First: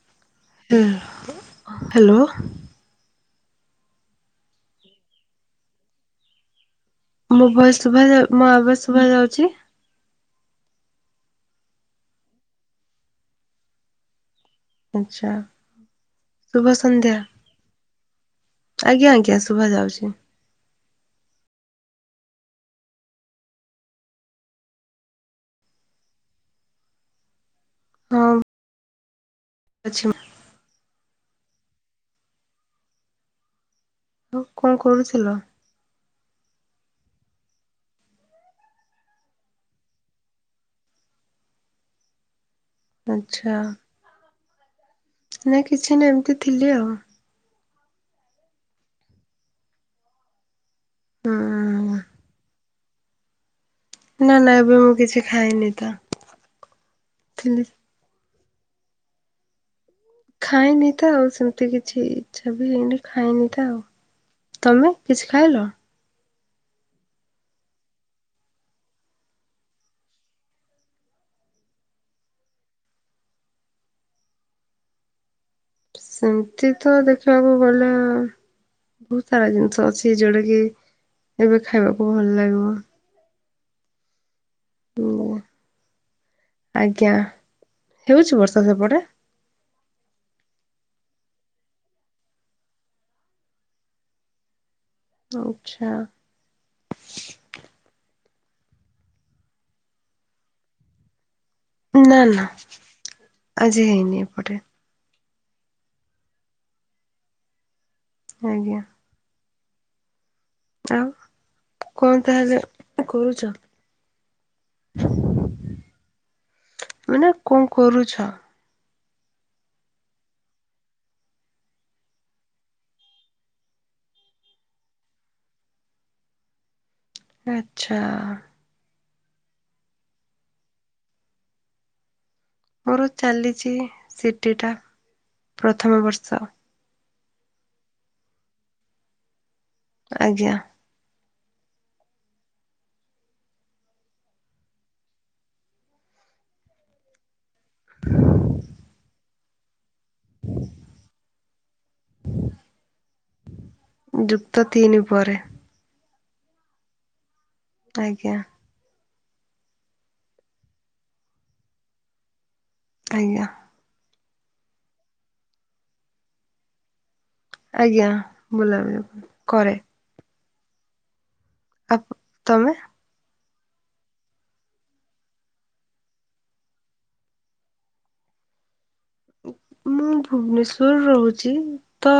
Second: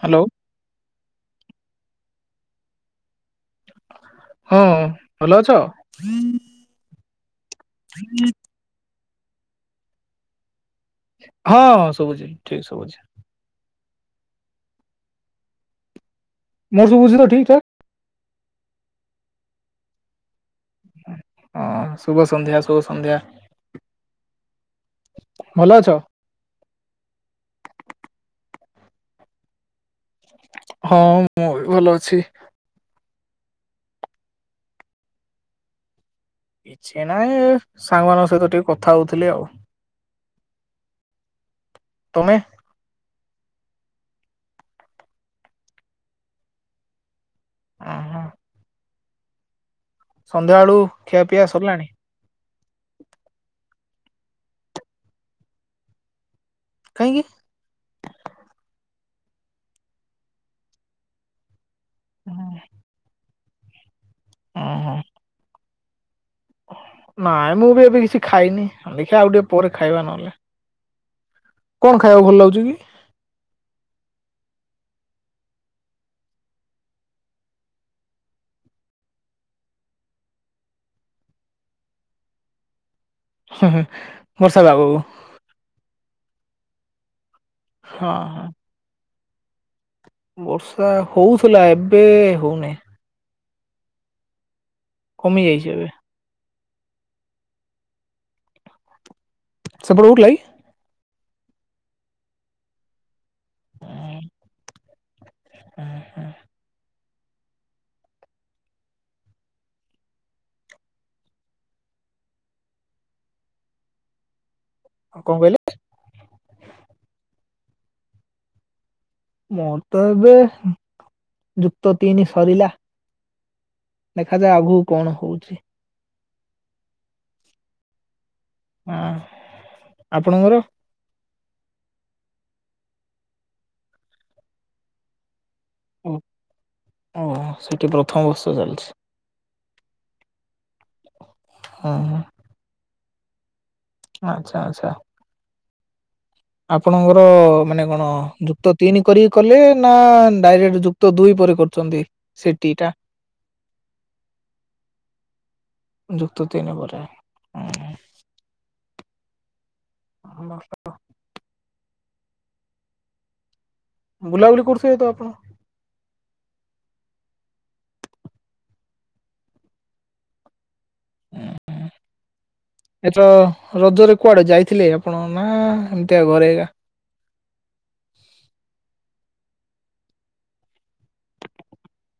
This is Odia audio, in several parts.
ହ୍ୟାଲୋ। ହ୍ୟାଲୋ ହଁ ଭଲ ଅଛ? ହୁଁ ମୋ ଭୟସ ଶୁଭାଯାଉ ମୋ ଆବାଜ ଶୁଭା ଯାଉଛି? ହଁ ସବୁଛି ଠିକ୍ ସବୁଛି। ଆଚ୍ଛା ଶୁଭ ମୋର ସନ୍ଧ୍ୟା। ଶୁଭୁଛି ତ ଠିକ ଠାକ୍? ଆଜ୍ଞା ଆଜ୍ଞା ଶୁଭା ଯାଉଛି। ହଁ ଶୁଭ ସନ୍ଧ୍ୟା ଶୁଭ ସନ୍ଧ୍ୟା। ଭଲ ଅଛ? ହଁ। ଆଚ୍ଛା। ହଁ ମୁଁ ବି ଭଲ ଅଛି। ଆଉ କଣ କରୁଥିଲ? କିଛି ନାହିଁ ସାଙ୍ଗମାନଙ୍କ ସହିତ ଟିକେ କଥା ହଉଥିଲି ଆଉ। ତୁମେ? ଆଚ୍ଛା। ନାଇଁ କିଛି ନାଇ ଏମିତି ଥିଲି ଆଉ। ଓହୋ। ସନ୍ଧ୍ୟାବେଳୁ ଖିଆ ହୁଁ ପିଆ ସରିଲାଣି? ନା ନା ଏବେ ମୁଁ କିଛି ଖାଇନି ତ। କାହିଁକି? ଥିଲି ଖାଇନି ତ ଆଉ ସେମିତି କିଛି ଇଚ୍ଛା ବି ହେଇନି ଖାଇନି ତ ଆଉ। ଓହୋ ତମେ କିଛି ଖାଇଲ? ନାଇଁ ମୁଁ ବି ଏବେ କିଛି ଖାଇନି ଦେଖିବା ଆଉ ଟିକେ ପରେ ଖାଇବା ନହେଲେ। କଣ ଖାଇବାକୁ ଭଲ ଲାଗୁଛି କି? ସେମିତି ତ ଦେଖିବାକୁ ଗଲେ ବହୁତ ସାରା ଜିନିଷ ଅଛି ଯୋଉଟା କିି ଏବେ ଖାଇବାକୁ ଭଲ ଲାଗିବ। ବର୍ଷା ପାଗକୁ ଲାଗିବ ଆଜ୍ଞା ହଁ ହଁ ହେଉଛି ବର୍ଷା ସେପଟେ? ବର୍ଷା ହଉଥିଲା ଏବେ ହଉନାଇ। କମି ଯାଇଛି ଏବେ ଆଚ୍ଛା। ସେପଟେ ହଉଥିଲା କି? ନା ନା ଆଜି ହେଇନି ଏପଟେ। ଏହେ ଆଜ୍ଞା। ଆଉ କଣ ତାହେଲେ କରୁଛ? କଣ କହିଲେ? ମାନେ କଣ କରୁଛ? ମୋର ତ ଏବେ ଯୁକ୍ତ ତିନି ସରିଲା। ଦେଖାଯାଉ ଆଗକୁ କଣ ହଉଛି। ଆଚ୍ଛା। ହଁ ଆପଣଙ୍କର? ମୋର ଚାଲିଛି ସିଟିଟା ପ୍ରଥମ ଓ ବର୍ଷ। ଓହୋ ସିଟି ପ୍ରଥମ ବର୍ଷ ଚାଲିଛି। ଆଜ୍ଞା। ହଁ ହଁ। ଆଚ୍ଛା ଆଚ୍ଛା। ଆପଣଙ୍କର ମାନେ କଣ ଯୁକ୍ତ ତିନି କରି କଲେ ନା ଡାଇରେକ୍ଟ ଯୁକ୍ତ ଦୁଇ ପରେ କରୁଛନ୍ତି ସିଟି ଟା? ଯୁକ୍ତ ତିନି ପରେ। ଯୁକ୍ତ ତିନି ପରେ। ହୁଁ। ଆଜ୍ଞା। [unintelligible] ଆଜ୍ଞା। ବୁଲାବୁଲି କରୁଥିବେ ତ ଆପଣ? ଆଜ୍ଞା ବୁଲାବୁଲି କରେ। ଉଁ ହୁଁ। ଆପ ତମେ? ଏ ତ ରଜରେ କୁଆଡେ ଯାଇଥିଲେ ଆପଣ ନା ଏମିତିଆ ଘରେ ଏକା? ମୁଁ ଭୁବନେଶ୍ଵର ରହୁଛି। ତ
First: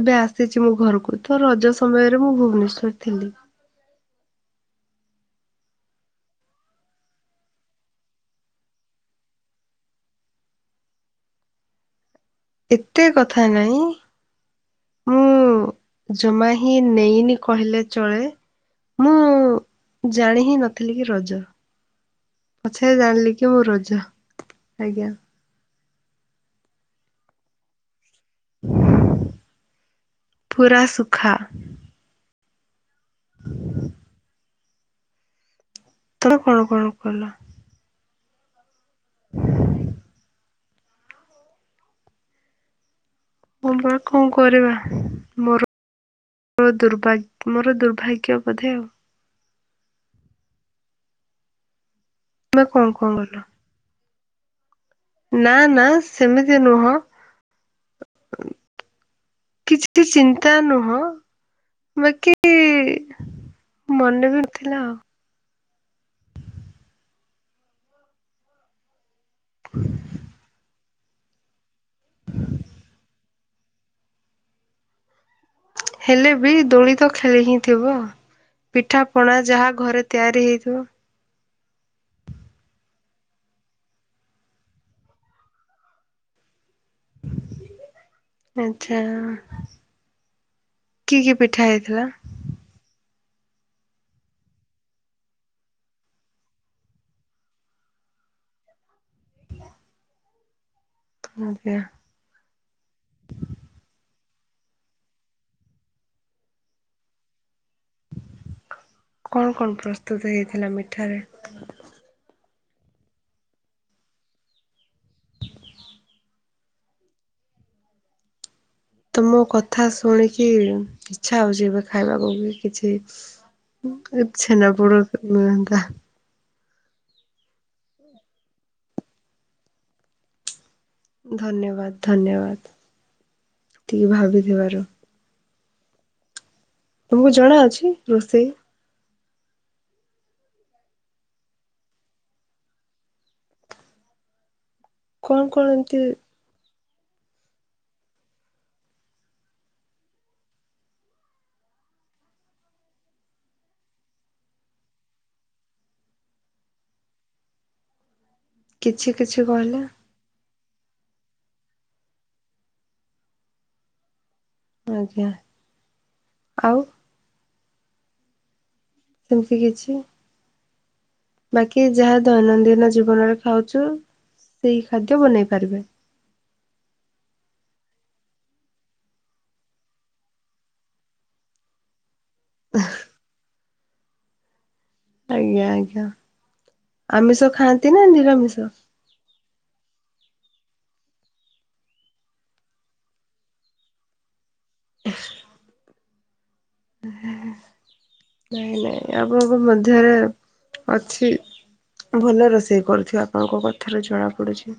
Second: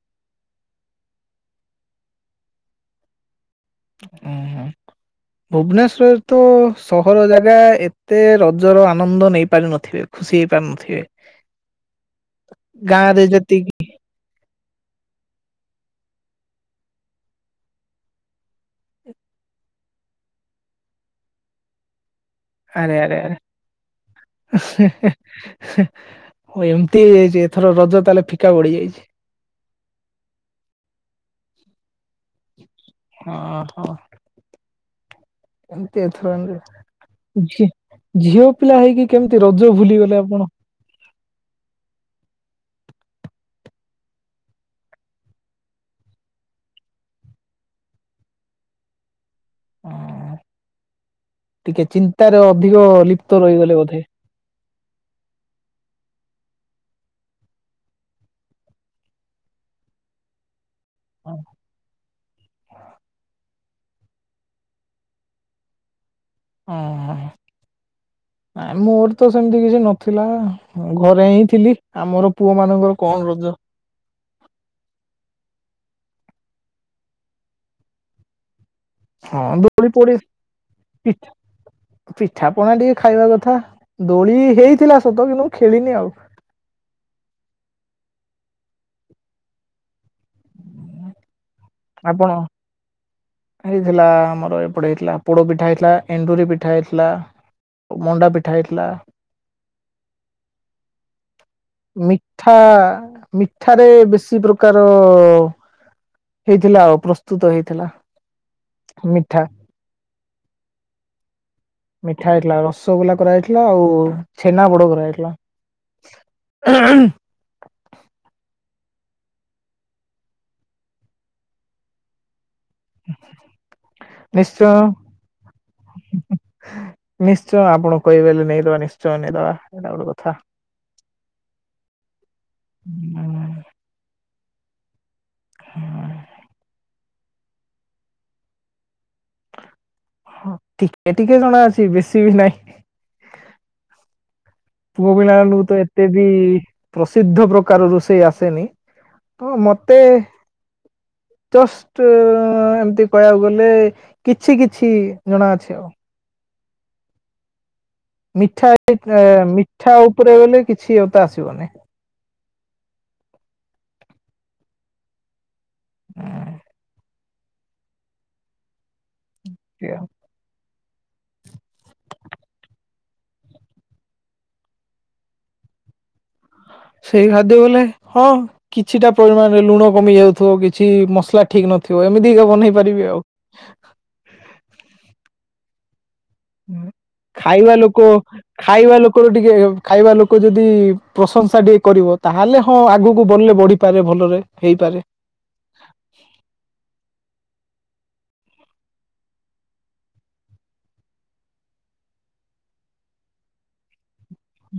ଏବେ ଆସିଛି ମୋ ଘରକୁ ତ ରଜ ସମୟରେ ମୁଁ ଭୁବନେଶ୍ଵରରେ ଥିଲି। ଉଁ ହୁଁ। ଭୁବନେଶ୍ୱର ତ ସହର ଜାଗା ଏତେ ରଜର ଆନନ୍ଦ ନେଇପାରିନଥିବେ। ଖୁସି ହେଇ ପାରୁନଥିବେ। ଏତେ ଗାଁ ରେ କଥା ଯେତିକି ନାଇଁ [unintelligible] ଜମା ହିଁ ନେଇନି କହିଲେ ଚଳେ। ମୁଁ ଜାଣି ହିଁ ନଥିଲି କି ରଜ। ପଛରେ ଆରେ ଆରେ ଜାଣିଲି କି ମୁଁ ରଜ ଆଜ୍ଞା ଆରେ। ଏମିତି ହେଇଯାଇଛି ଏଥର ରଜ ତାହେଲେ ଫିକା ପଡ଼ି ଯାଇଛି। ପୁରା ସୁଖା ହଁ ହଁ। ଏମତି ଏଥର ତମେ କଣ କଣ କଲ? ଝିଅ ପିଲା ହେଇକି କେମିତି ରଜ ଭୁଲିଗଲେ ଆପଣ। ହଁ ବା କଣ କରିବା ମୋର ମୋ ଦୁର୍ଭାଗ ମୋର ଦୁର୍ଭାଗ୍ୟ ବୋଧେ ଆଉ। ହ ଟିକେ ଚିନ୍ତାରେ ତମେ କଣ ଅଧିକ କଣ କଲ? ଲିପ୍ତ ରହିଗଲେ ବୋଧେ। ନା ନା ସେମିତି ନୁହଁ କିଛି ଚିନ୍ତା ନୁହଁ। [unintelligible] ବାକି ମନେ ନଥିଲା ଆଉ। ଓହୋ ନାଇଁ ମୋର ତ ସେମିତି କିଛି ନଥିଲା। ହଁ ଘରେ ହିଁ ଥିଲି ଆମର ପୁଅ ମାନଙ୍କର କଣ ରଜ। ହେଲେ ବି ଦୋଳି ତ ଖେଳି ହିଁ ଥିବ ପିଠାପଣା ହଁ ଯାହା ଦୋଳି ଘରେ ତିଆରି ହେଇଥିବ। [unintelligible] ପିଠାପଣା ଟିକେ ଖାଇବା କଥା ଦୋଳି ହେଇଥିଲା ସତ କିନ୍ତୁ ମୁଁ ଖେଳିନି ଆଉ। ଆଚ୍ଛା। କି କି ପିଠା ହେଇଥିଲା? ଆପଣ ହେଇଥିଲା ଆମର ଏପଟେ ହେଇଥିଲା ପୋଡ ପିଠା ହେଇଥିଲା ଏଣ୍ଡୁରି ପିଠା ହେଇଥିଲା। ମଣ୍ଡା ପିଠା ହେଇଥିଲା। ଆଜ୍ଞା। ମିଠା ମିଠାରେ ବେଶୀ ପ୍ରକାର ହେଇଥିଲା ଆଉ ପ୍ରସ୍ତୁତ ହେଇଥିଲା। ମିଠା କଣ କଣ ପ୍ରସ୍ତୁତ ହେଇଥିଲା ମିଠାରେ? ମିଠା ହେଇଥିଲା ରସଗୋଲା କରାଯାଇଥିଲା ଆଉ ଛେନା ବୋଡ କରାଯାଇଥିଲା। [inaudible] ତମ କଥା ଶୁଣିକି ଇଚ୍ଛା ହଉଛି ଏବେ ଖାଇବାକୁ ବି କିଛି ନିଶ୍ଚୟ ଛେନାପୋଡ ମିଳନ୍ତା ନିଶ୍ଚୟ ଆପଣ କହିବେଲେ ନେଇଦବା ନିଶ୍ଚୟ ନେଇଦବା ଏଇଟା ଗୋଟେ କଥା। ଧନ୍ୟବାଦ ଧନ୍ୟବାଦ ଟିକେ ଭାବିଥିବାରୁ। [unintelligible] ତମକୁ ଜଣା ଅଛି ରୋଷେଇ? ହଁ ଟିକେ ଟିକେ ଜଣା ଅଛି ବେଶୀ ବି ନାଇଁ। ପୁଅ କଣ ପିଲାମାନଙ୍କୁ କଣ ତ ଏମିତି ଏତେ ବି ପ୍ରସିଦ୍ଧ ପ୍ରକାର ରୋଷେଇ ଆସେନି ତ ମତେ ଜଷ୍ଟ ଏମିତି କହିବାକୁ ଗଲେ କିଛି କିଛି ଜଣା ଅଛି ଆଉ। ମିଠା କିଛି କିଛି କହିଲେ ମିଠା ଉପରେ ଗଲେ କିଛି ତ ଆସିବନି। ଆଜ୍ଞା ଆଉ? ସେମିତି କିଛି ବାକି ଯାହା ଦୈନନ୍ଦିନ ଜୀବନରେ ଖାଉଛ ସେଇ ଖାଦ୍ୟ ବନେଇ ପାରିବେ। ସେଇ ଖାଦ୍ୟ ବୋଲେ ହଁ କିଛିଟା ପରିମାଣରେ ଲୁଣ କମି ଯାଉଥିବ କିଛି ମସଲା ଠିକ ନଥିବ ଏମିତିକା ବନେଇ ପାରିବି ଆଉ। ଆଜ୍ଞା ଆଜ୍ଞା। ଆମିଷ ଖାଇବା ଖାଆନ୍ତି ନା ଲୋକ ନିରାମିଷ? ଖାଇବା ଲୋ କର ଟିକେ ଖାଇବା ଲୋକ ଯଦି ପ୍ରଶଂସା ଟିକେ କରିବ ତାହେଲେ ହଁ ଆଗକୁ ବନିଲେ ବଢିପାରେ ଭଲରେ। ହେଇପାରେ। [inaudible] ନାଇଁ ନାଇଁ ଆମଙ୍କ ମଧ୍ୟରେ ଅଛି ଭଲ ରୋଷେଇ କରୁଥିବେ ଆପଣଙ୍କ କଥାରୁ ଜଣା ପଡୁଛି।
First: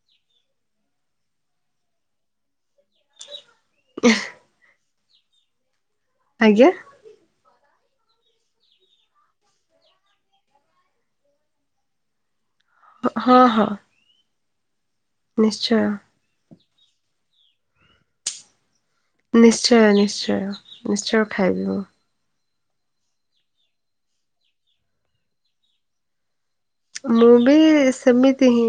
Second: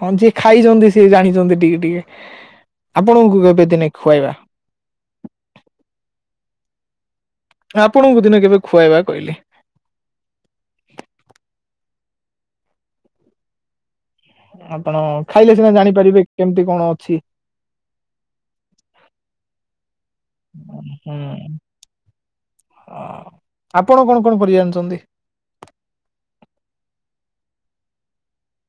ହଁ ଯିଏ ଖାଇଛନ୍ତି ସିଏ ଜାଣିଛନ୍ତି ଟିକେ ଟିକେ ଆପଣଙ୍କୁ କେବେ ଦିନେ ଖୁଆଇବା। ଆଜ୍ଞା। ଆପଣଙ୍କୁ ଦିନେ କେବେ ଖୁଆଇବା କହିଲି। ହଁ ହଁ। ଆପଣ ଖାଇଲେ ସିନା ନିଶ୍ଚୟ। ଜାଣିପାରିବେ କେମିତି କଣ ଅଛି। ନିଶ୍ଚୟ ନିଶ୍ଚୟ ନିଶ୍ଚୟ ଖାଇବି ମୁଁ। ଅ ଆପଣ କଣ କଣ କରି ଜାଣିଛନ୍ତି? ମୁଁ ବି ସେମିତି ହିଁ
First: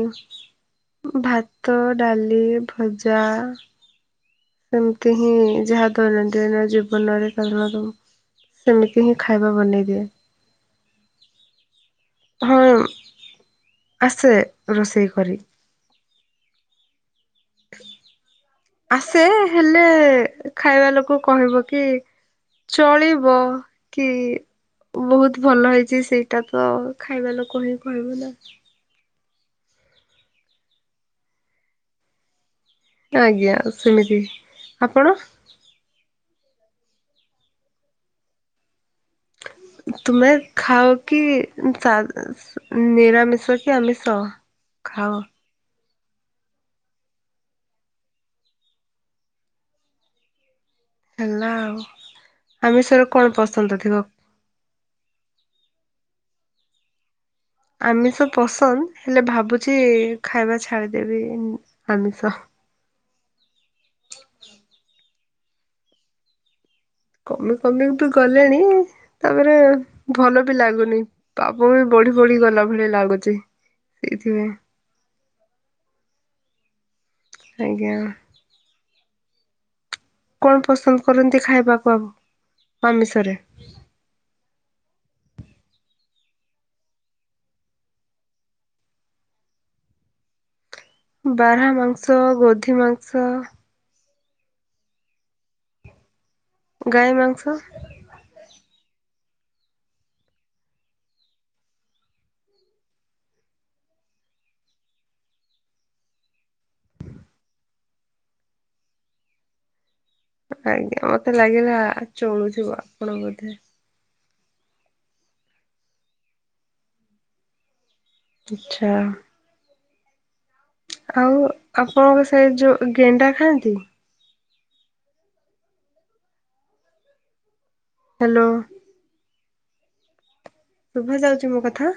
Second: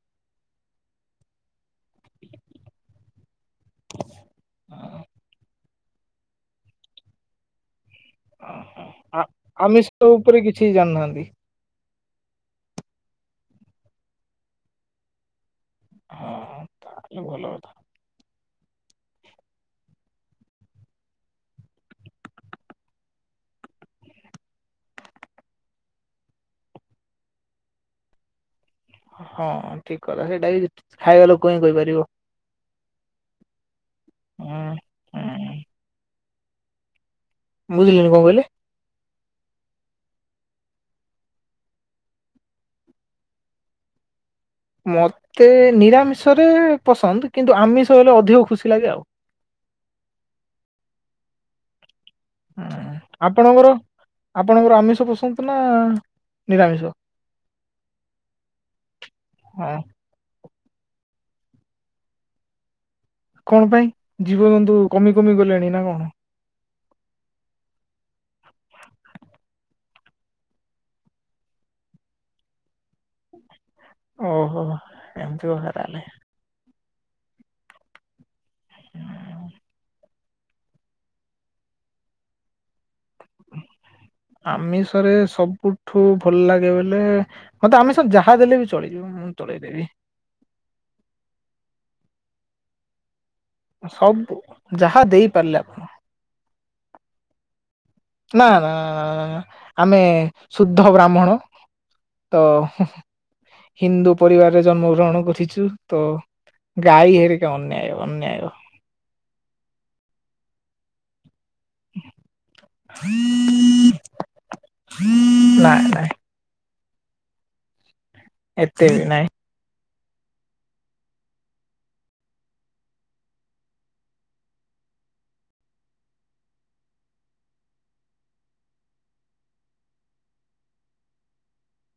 ଭାତ ଡାଲି ଭଜା ଏମତି ହିଁ ଯାହା ଦୈନନ୍ଦିନ ଜୀବନରେ [unintelligible] ସେମିତି ହିଁ ଖାଇବା ଆମିଷ ବନେଇଦିଏ। ଉପରେ କିଛି ଜାଣିନାହାନ୍ତି ହଁ ଆସେ ରୋଷେଇ କରି। ହଁ ତାହେଲେ ଭଲ ଅ ଆସେ ହେଲେ ଖାଇବା ଲୋକ କହିବ କି ଚଳିବ କି ବହୁତ ଭଲ ହେଇଛି ସେଇଟା ତ ଖାଇବା ଲୋକ ହିଁ କହିବ ନା ହଁ ଠିକ କଥା ସେଇଟା ବି ଖାଇବା ଲୋକ ହିଁ କହିପାରିବ। ଆଜ୍ଞା ସେମିତି [unintelligible] ଆପଣ ବୁଝିଲି ନି କଣକହିଲେ? ତୁମେ ଖାଅକି ତା ନିରାମିଷ କି ଆମିଷ? ଖାଅ ମତେ ନିରାମିଷରେ ପସନ୍ଦ କିନ୍ତୁ ଆମିଷ ହେଲେ ଅଧିକ ଖୁସି ଲାଗେ ଆଉ। ହେଲା ଆଉ ଆମିଷରେ କଣ ଆପଣଙ୍କର ପସନ୍ଦ ଥିବ? ଆପଣଙ୍କର ଆମିଷ ପସନ୍ଦ ନା ନିରାମିଷ? ଆମିଷ ପସନ୍ଦ ହେଲେ ହଁ ଭାବୁଛି ଖାଇବା ଛାଡ଼ିଦେବି ଆମିଷ। କଣ ପାଇଁ ଜୀବଜନ୍ତୁ କମି କମି ଗଲେଣି ନା କଣ? କମି କମି ତ ଗଲେଣି ତାପରେ ଭଲ ବି ଲାଗୁନି ପାପ ବି ବଢି ବଢି ଗଲା ଭଳିଆ ଲାଗୁଛି। ସେଇଥିପାଇଁ ଓହୋ ଏମିତି କଥା ତାହାଲେ। ଆଜ୍ଞା। କଣ ପସନ୍ଦ କରନ୍ତି ଖାଇବାକୂ ଆମିଷ? ଆମିଷରେ ସବୁଠୁ ଭଲ ଲାଗେ ବୋଲେ ମତେ ଆମିଷରେ ଯାହା ଦେଲେ ବି ଚଳିଯିବ। ମୁଁ ଚଳେଇ ଦେବି। ବାରା ମାଂସ ଗୋଧି ମାଂସ ସବୁ ଯାହା ଦେଇପାରିଲେ ଆପଣ। ଗାଈ ମାଂସ? ନା ନା ଆମେ ଶୁଦ୍ଧ ବ୍ରାହ୍ମଣ। ତ ହିନ୍ଦୁ ପରିବାରରେ ଜନ୍ମ ଗ୍ରହଣ କରିଛୁ ତ ଗାଈ ହେରିକ ଅନ୍ୟାୟ ଅନ୍ୟାୟ। ଆଜ୍ଞା ମତେ ଲାଗିଲା ଚୋଳୁ ଥିବ ଆପଣ ବୋଧେ ନାଇଁ ନାଇଁ ଏତେ ଆଚ୍ଛା ବି ନାଇଁ। ଆଉ ଆପଣଙ୍କ ସେ ଯୋଉ ଗେଣ୍ଡା ଖାଆନ୍ତି? ହ୍ୟାଲୋ। ଶୁଭା ଯାଉଛି ମୋ କଥା?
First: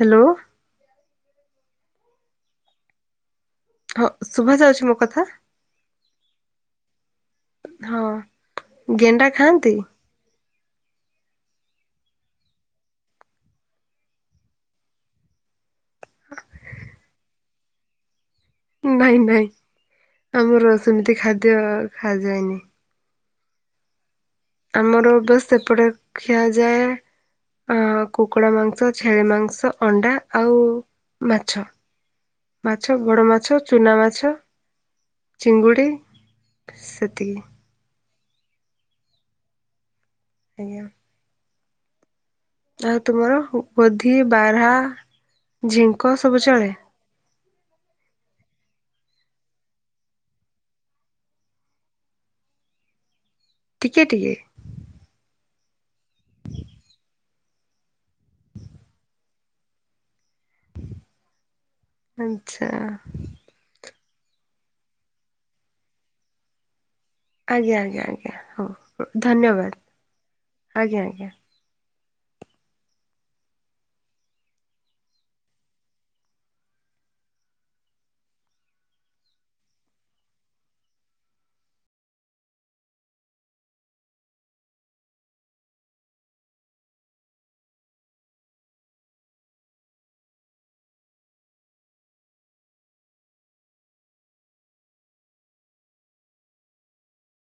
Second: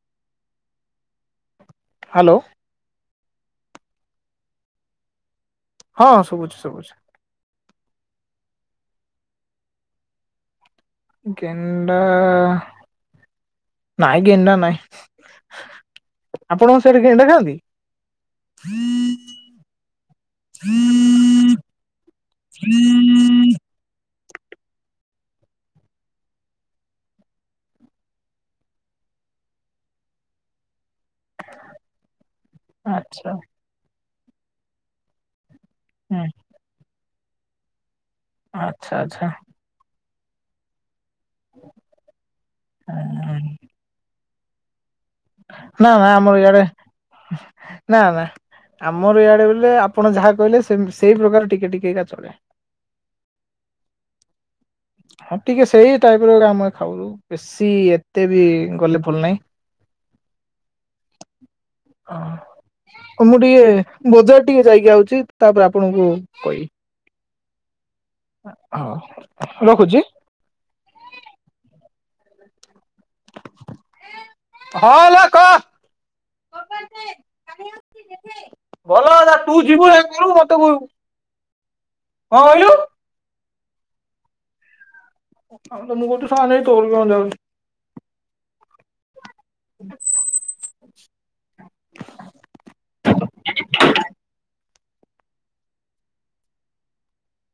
ହ୍ୟାଲୋ। ହ୍ୟାଲୋ। ହଁ ଶୁଭା ଯାଉଛି ମୋ କଥା? ହଁ ଶୁଭୁଛି ଶୁଭୁଛି। ହଁ ଗେଣ୍ଡା ଖାଆନ୍ତି? ଗେଣ୍ଡା ନାଇଁ ଗେଣ୍ଡା ନାଇଁ ଆପଣଙ୍କ ସେଠି ଗେଣ୍ଡା ଖାଆନ୍ତି? ନାଇଁ ନାଇଁ ଆମର ସେମିତି ଖାଦ୍ୟ ଖା ଯାଏନି। ଆମର ବାସ ସେପଟେ ଖିଆଯାଏ ଆ କୁକୁଡ଼ା ମାଂସ ଛେଳି ମାଂସ ଅଣ୍ଡା ଆଉ ମାଛ ମାଛ ବଡ଼ ଆଚ୍ଛା ମାଛ, ଚୁନା ମାଛ, ଚିଙ୍ଗୁଡ଼ି। ଉଁ ସେତିକି ଆଚ୍ଛା ଆଚ୍ଛା। ଆଜ୍ଞା। ଆଉ ହୁଁ। ତୁମର ଗୋଧି ବାରା? ନା ନା ଆମର ଇଆଡେ ନା ନା ଆମର ଇଆଡ଼େ ବୋଲେ ଆପଣ ଯାହା କହିଲେ ସେଇ ପ୍ରକାର ଟିକେ ଟିକେ ଏକା ଚଳେ। ଟିକେ ଟିକେ ହଁ ଟିକେ ସେଇ ଟାଇପ ର ଆମେ ଖାଉ ବେଶୀ ଏତେ ବି ଗଲେ ଭଲ ନାହିଁ। ହଁ ଆଚ୍ଛା। ମୁଁ ଟିକେ ବଜାର ଟିକେ ଯାଇକି ଆଉଛି ତାପରେ ଆପଣଙ୍କୁ କହିବି। ଆଜ୍ଞା ଆଜ୍ଞା ଆଜ୍ଞା ହଉ ହଁ ଧନ୍ୟବାଦ ରଖୁଛି। ଆଜ୍ଞା ଆଜ୍ଞା। ହଁ ମା କ ଭଲ କଥା ତୁ ଯିବୁ ନା କଣ ମତେ କହିବୁ କଣ କହିଲୁ? ଆମେ ତ [unintelligible] ଶଳା ତୁର କଣ ଯାଉଚି? [inaudible]